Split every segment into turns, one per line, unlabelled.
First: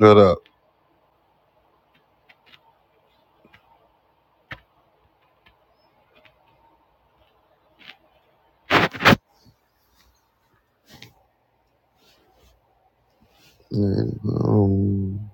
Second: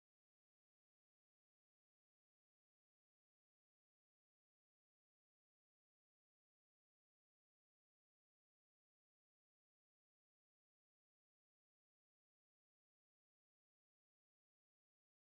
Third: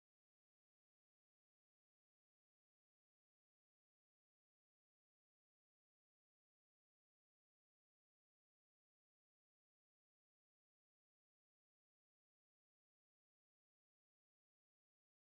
Shut up. Nigga, Um,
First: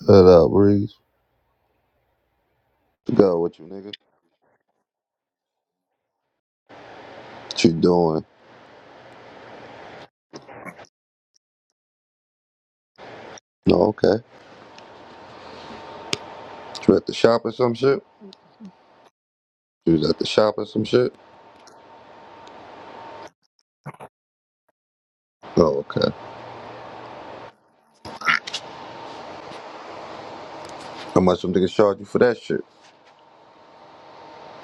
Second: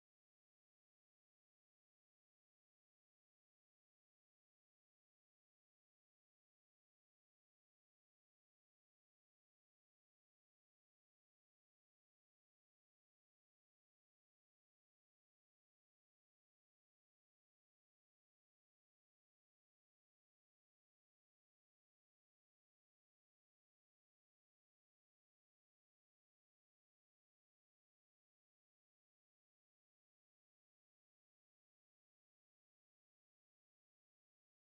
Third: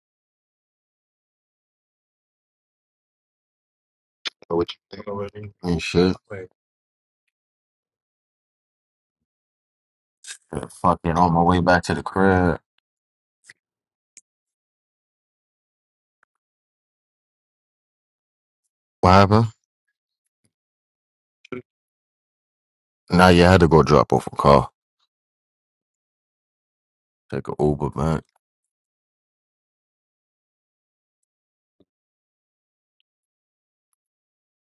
shut up, Breeze. To go with you, nigga.
So what you think? already. Ain't shit. Wait.
What you doing?
Yeah, Fucking on my way back to the crib.
Oh, okay. You at the shop or some shit?
What happened?
You was at the shop or some shit?
Nah, yeah, I had to go drop off a car.
Oh, okay.
Take a Uber man.
How much them niggas charge you for that shit?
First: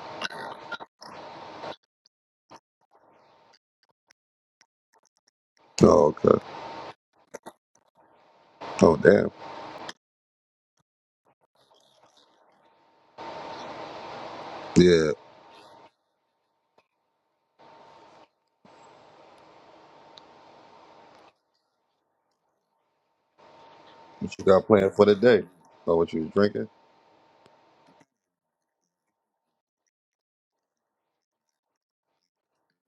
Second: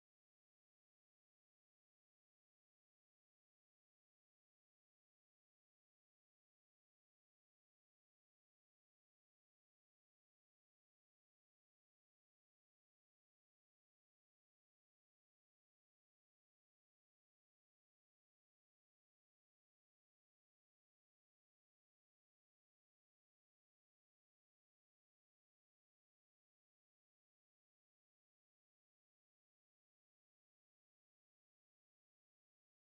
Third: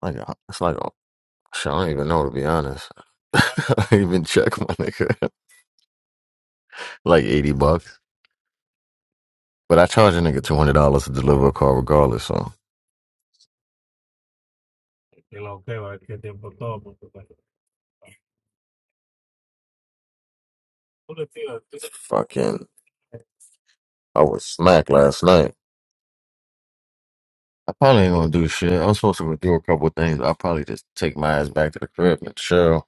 Like a, it's like a, shit, I don't even know to be honest. I don't even check my nigga.
Oh, okay.
like eighty bucks.
Oh, damn.
But I charge a nigga two hundred dollars to deliver a car regardless, so
Yeah.
like fucking I
What
was
you got
smacked
planned for the
last
day?
night.
Oh, what you was drinking?
I probably ain't gonna do shit. I am supposed to do a couple of things. I'll probably just take my ass back to the crib and chill.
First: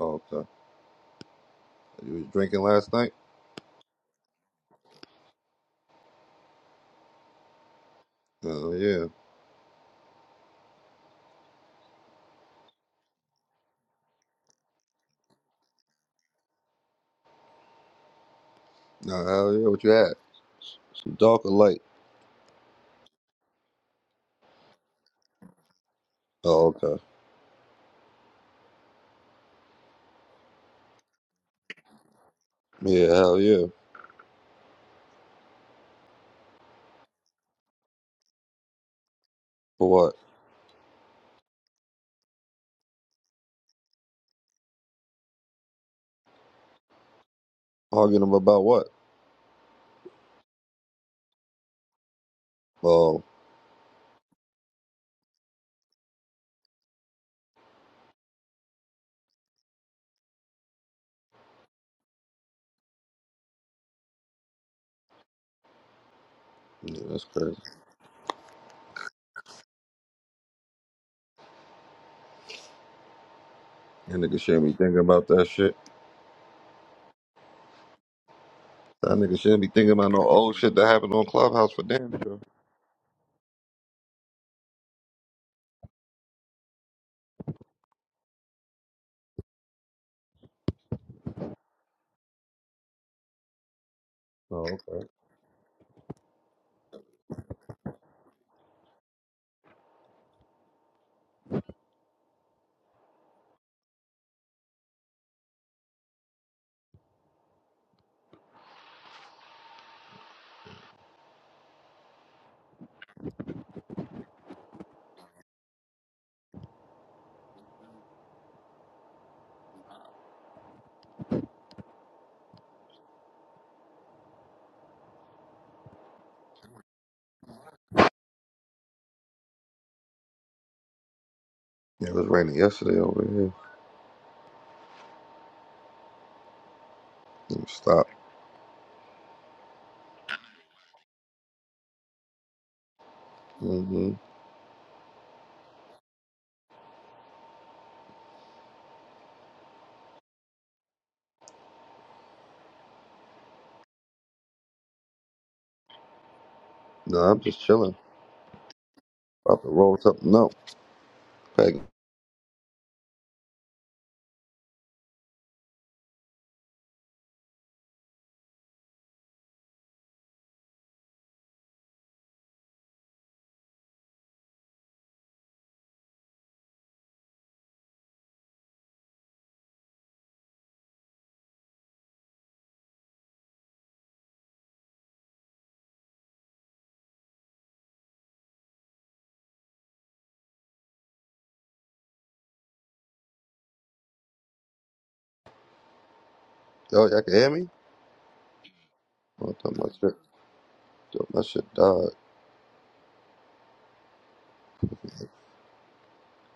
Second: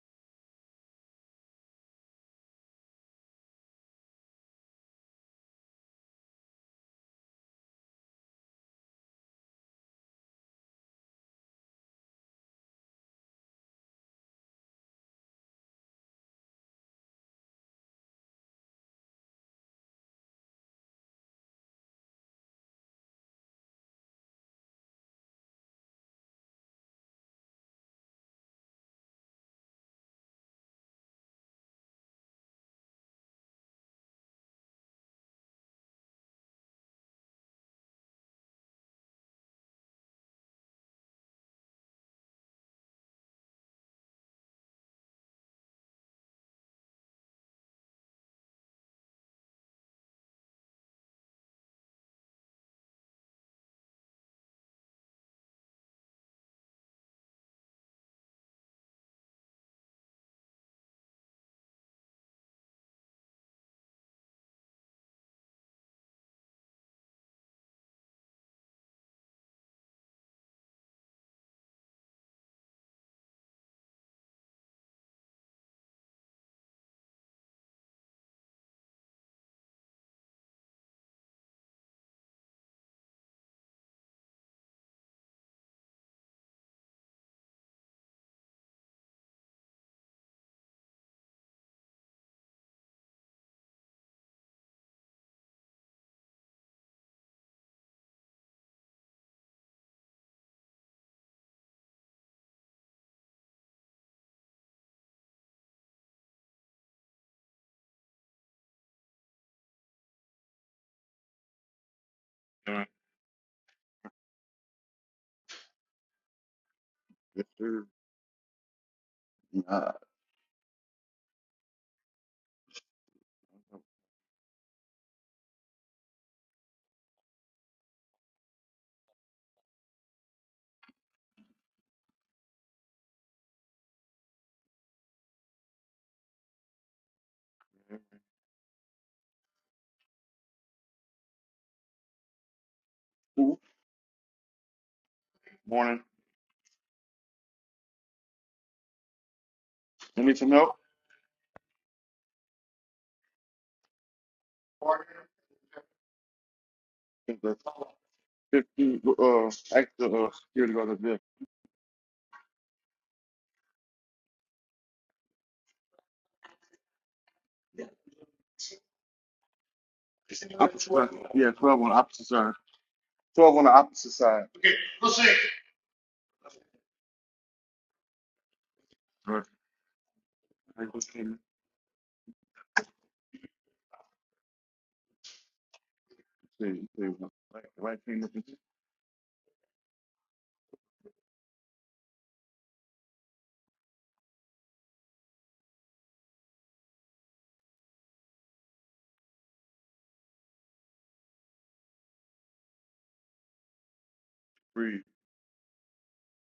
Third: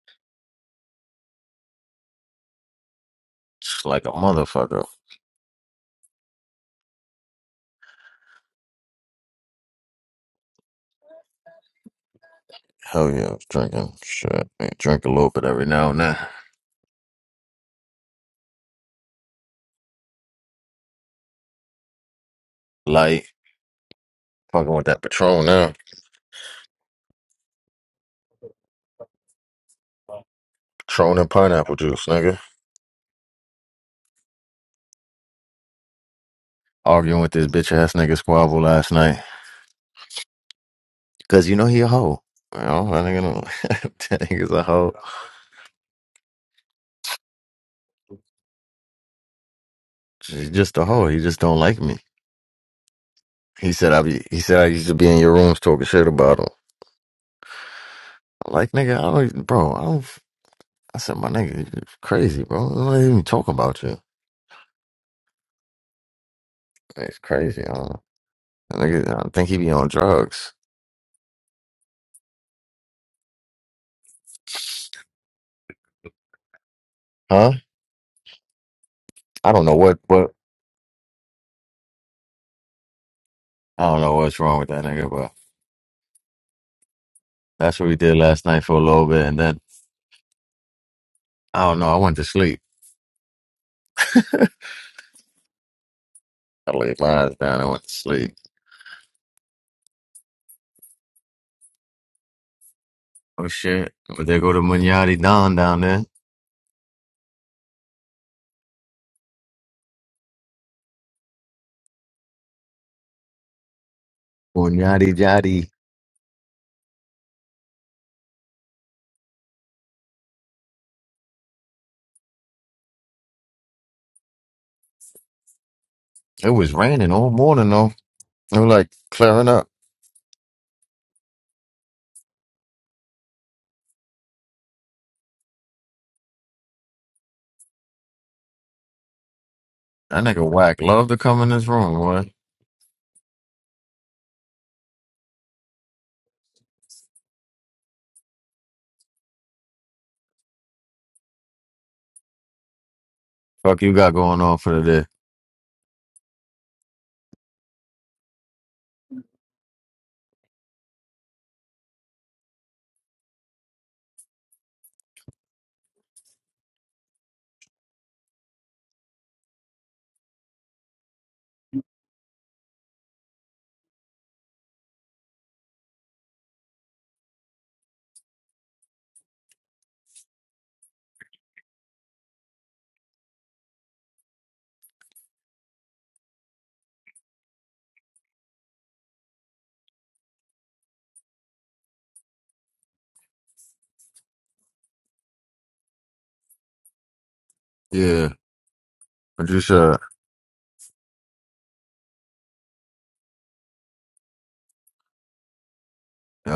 Oh, okay. You was drinking last night?
Just like a motherfucker.
Oh, yeah.
Hell yeah, I was drinking. Shit. Man, drink a little bit every now and then.
Oh, hell yeah. What you had? Some dark or light?
Light. Fucking with that Patron now.
Oh, okay.
Patron and pineapple juice, nigga.
Yeah, hell yeah.
Arguing with this bitch ass nigga squabble last night.
For what?
Cause you know he a hoe. Well, know, that nigga don't that nigga's a hoe.
Arguing about what?
He's just a hoe. He just don't like me.
Oh,
He said I be he said I used to be in your rooms talking shit about him. Like nigga, I don't even- bro, I don't I said, my nigga, you crazy, bro. I don't even talk about you.
yeah,
It's
that's crazy.
crazy. I don't, know. that nigga, I think he be on drugs.
That nigga shouldn't be thinking about that shit.
Huh?
That nigga
I
shouldn't
don't
be
know
thinking
what,
about no
what,
old shit that happened on Clubhouse for damn sure.
I don't know what's wrong with that nigga, but that's what we did last night for a little bit. And then, I don't know, I went to sleep.
Oh, okay.
I laid my eyes down. I went to sleep. Oh, shit. But they go to Munyadi Don down there.
Alright.
Munyadi Jadi.
Yes, sir. Nah.
It was raining all morning, though. It was like clearing up.
Yeah, it was raining yesterday over here. Let Stop.
That nigga whack. Love to come in this room, boy.
Ooh,
Mm-hmm.
Morning. You need some help?
Fuck you got going on for the day.
No, I'm
The
just chilling.
15, uh,
About to roll
extra, uh,
something up.
security guard up there.
Peggy.
Opposite side. Yeah, 12 on the opposite side. 12 on the opposite side. Right. Right thing. See, see, Right right thing up in
Yo, y'all can hear me?
Yeah. What
Oh,
you
damn, my
said?
shit. Damn, my shit died.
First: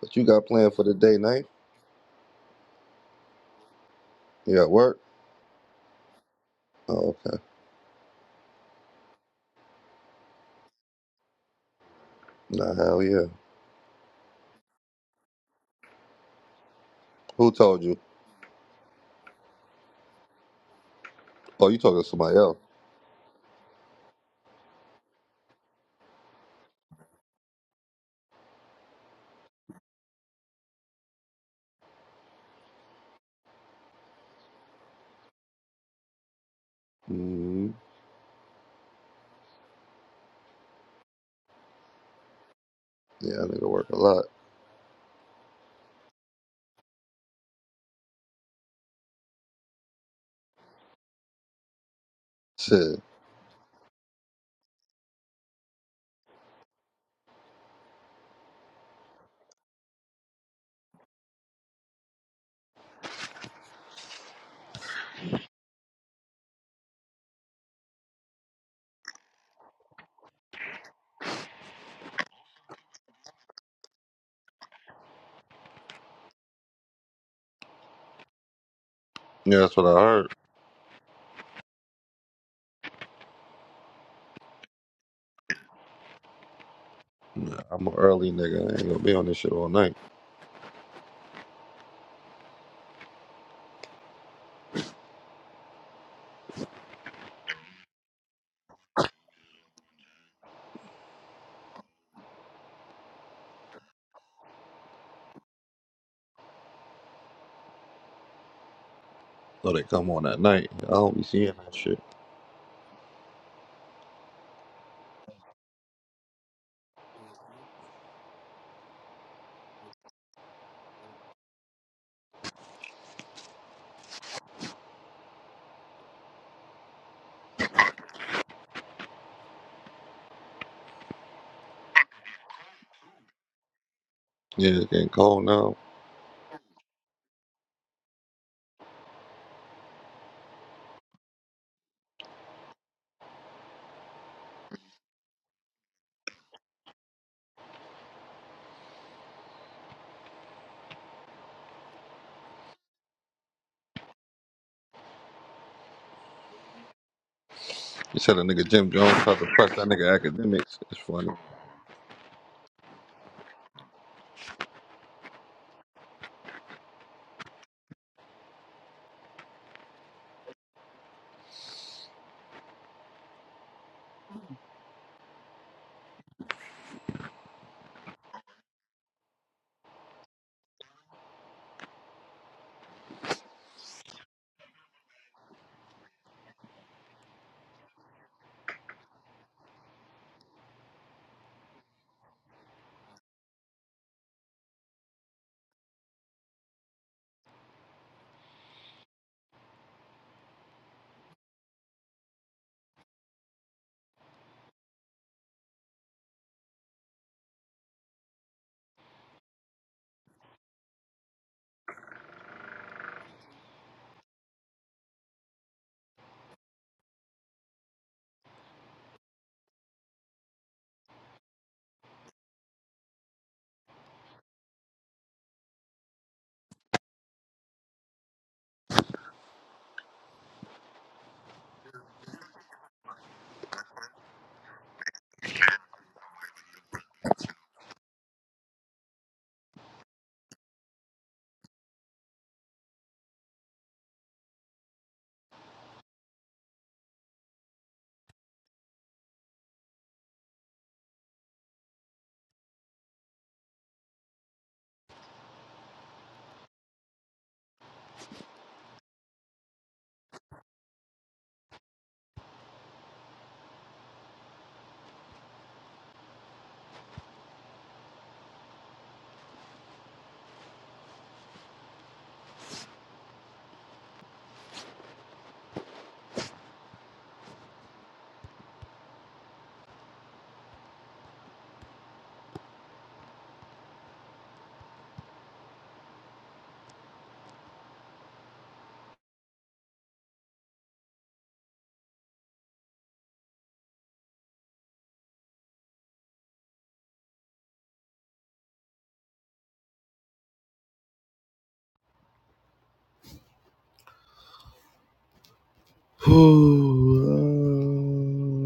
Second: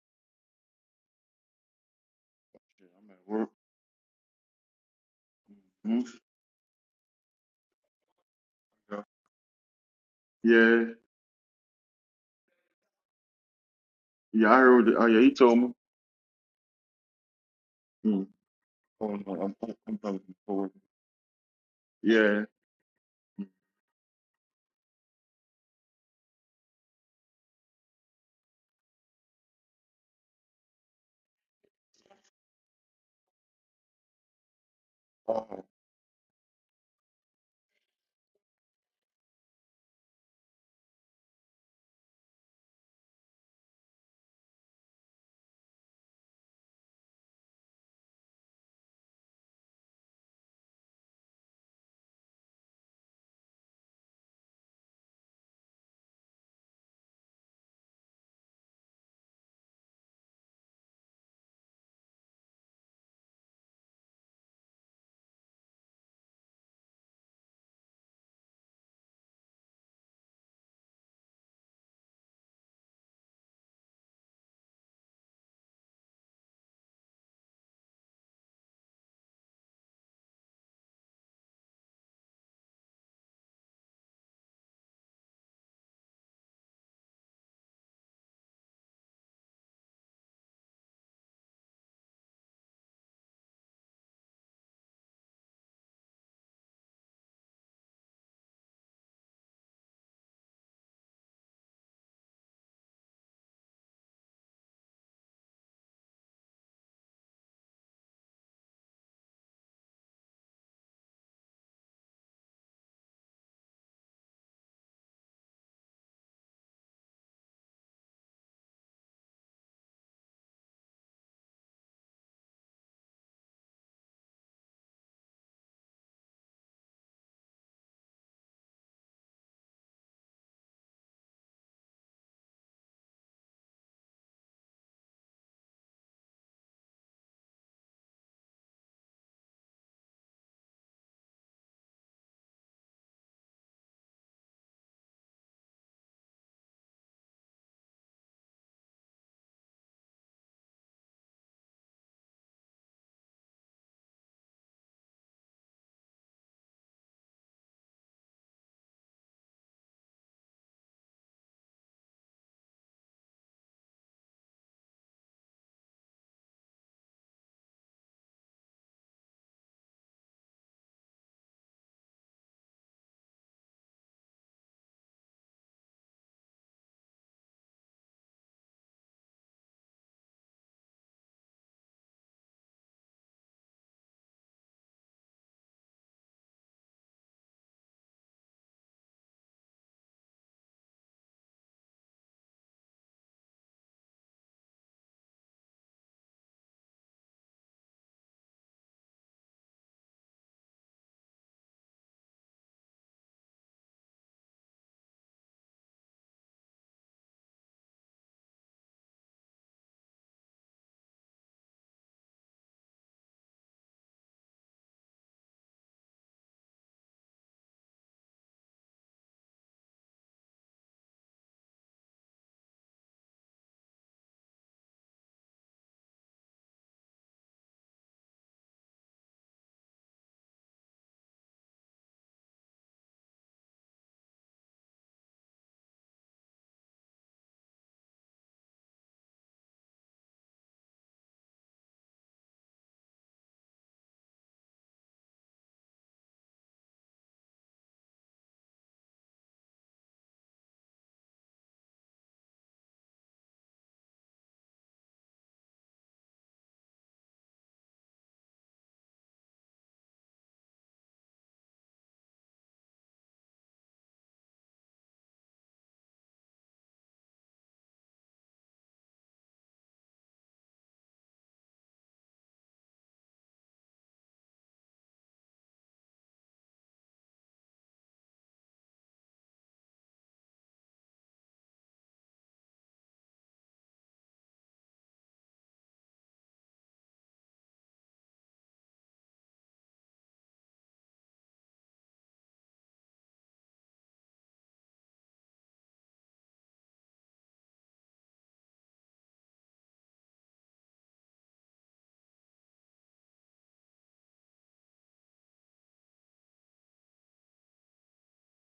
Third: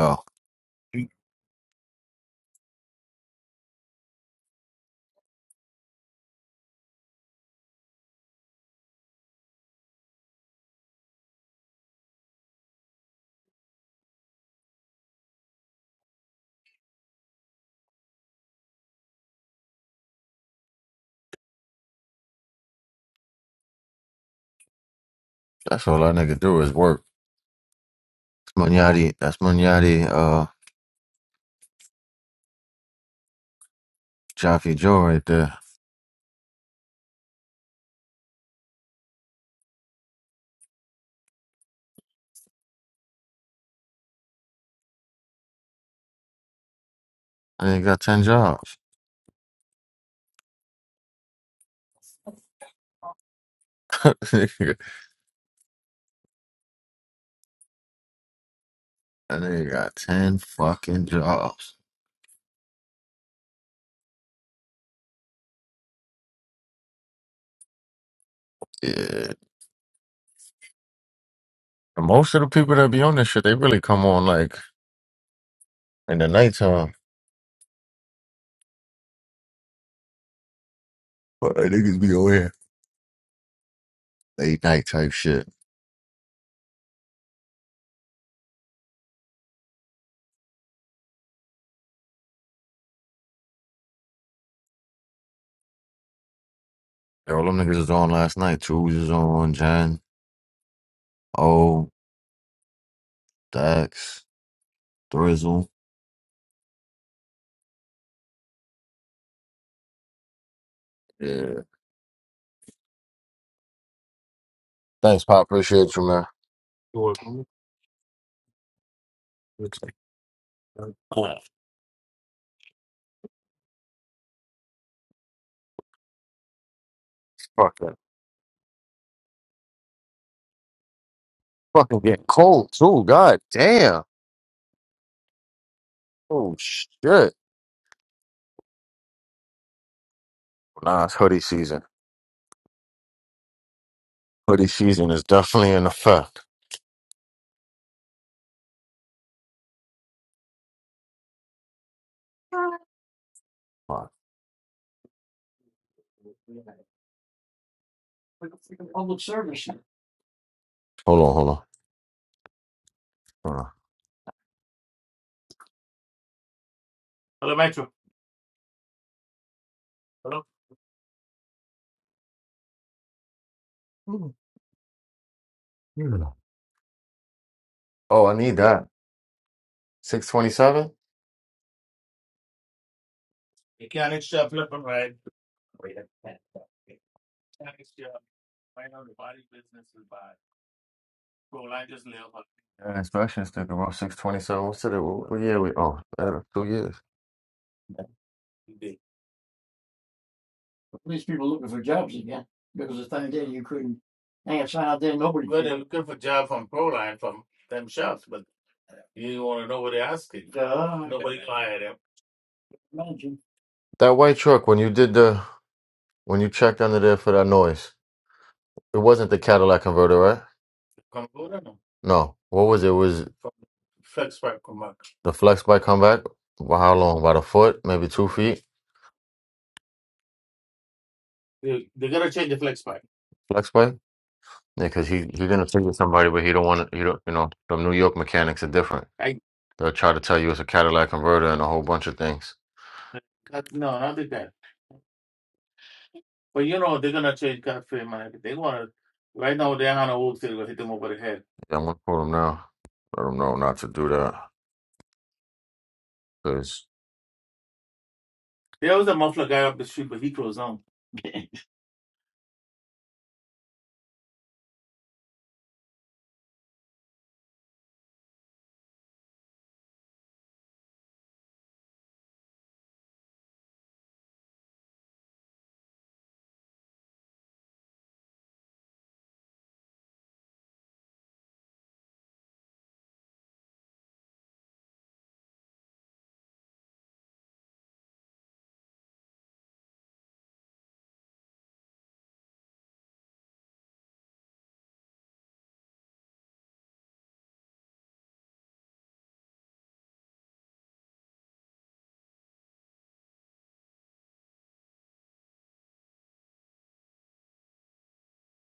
What you got planned for the day, night?
Shit, I'm at work.
You at work?
hmm
Oh, okay.
Yeah.
Nah, hell yeah.
Yeah, I heard it. Oh, yeah, he told me.
Who told you?
Mm. Oh, no, I'm, I'm talking to the forward.
Oh, you talking to somebody
Yeah.
else.
Hmm.
That's all I nigga do is work. Munyadi, that's Munyadi, uh, Jaffe Joe right there.
Oh.
Mm-hmm. Yeah, that nigga work a lot.
I nigga got 10 jobs.
Shit.
I nigga got 10 fucking jobs. Yeah. And most of the people that be on this shit, they really come on like in the nighttime.
Yeah, that's what I heard.
But they niggas be on here. Late night type shit.
Nah, I'm an early nigga. I ain't gonna be on this shit all night.
Yeah, all them niggas was on last night. Tools was on, Jen, O, Dax, Thrizzle.
So they come on at night. I don't be seeing
Yeah.
that shit.
Thanks, Pop. Appreciate you, man. You're welcome. Fuck that. fucking getting cold too. God damn.
Yeah, it's getting cold now.
Oh shit. Nah, it's hoodie season. Hoodie season is definitely in effect.
You said a nigga Jim Jones
Hold
tried to press that nigga academics. It's funny.
on, hold on. Hold on. Hmm. Oh, I need that. Six twenty seven? Yeah, inspection sticker about six twenty seven. What's it? What, what year we oh uh, two years. That white truck when you did the when you checked under there for that noise. It wasn't the Cadillac converter, right? No. What was it? It Was the flex bike comeback? Well, How long? About a foot, maybe two feet. Flex bike. Yeah, because he he gonna take it to somebody, but he don't want to. He don't. You know, the New York mechanics are different. They'll try to tell you it's a Cadillac converter and a whole bunch of things. Yeah, I'm gonna quote him now. Let him know not to do that. Cause
um...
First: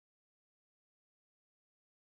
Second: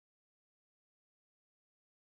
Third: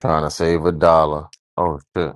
trying to save a dollar. Oh shit.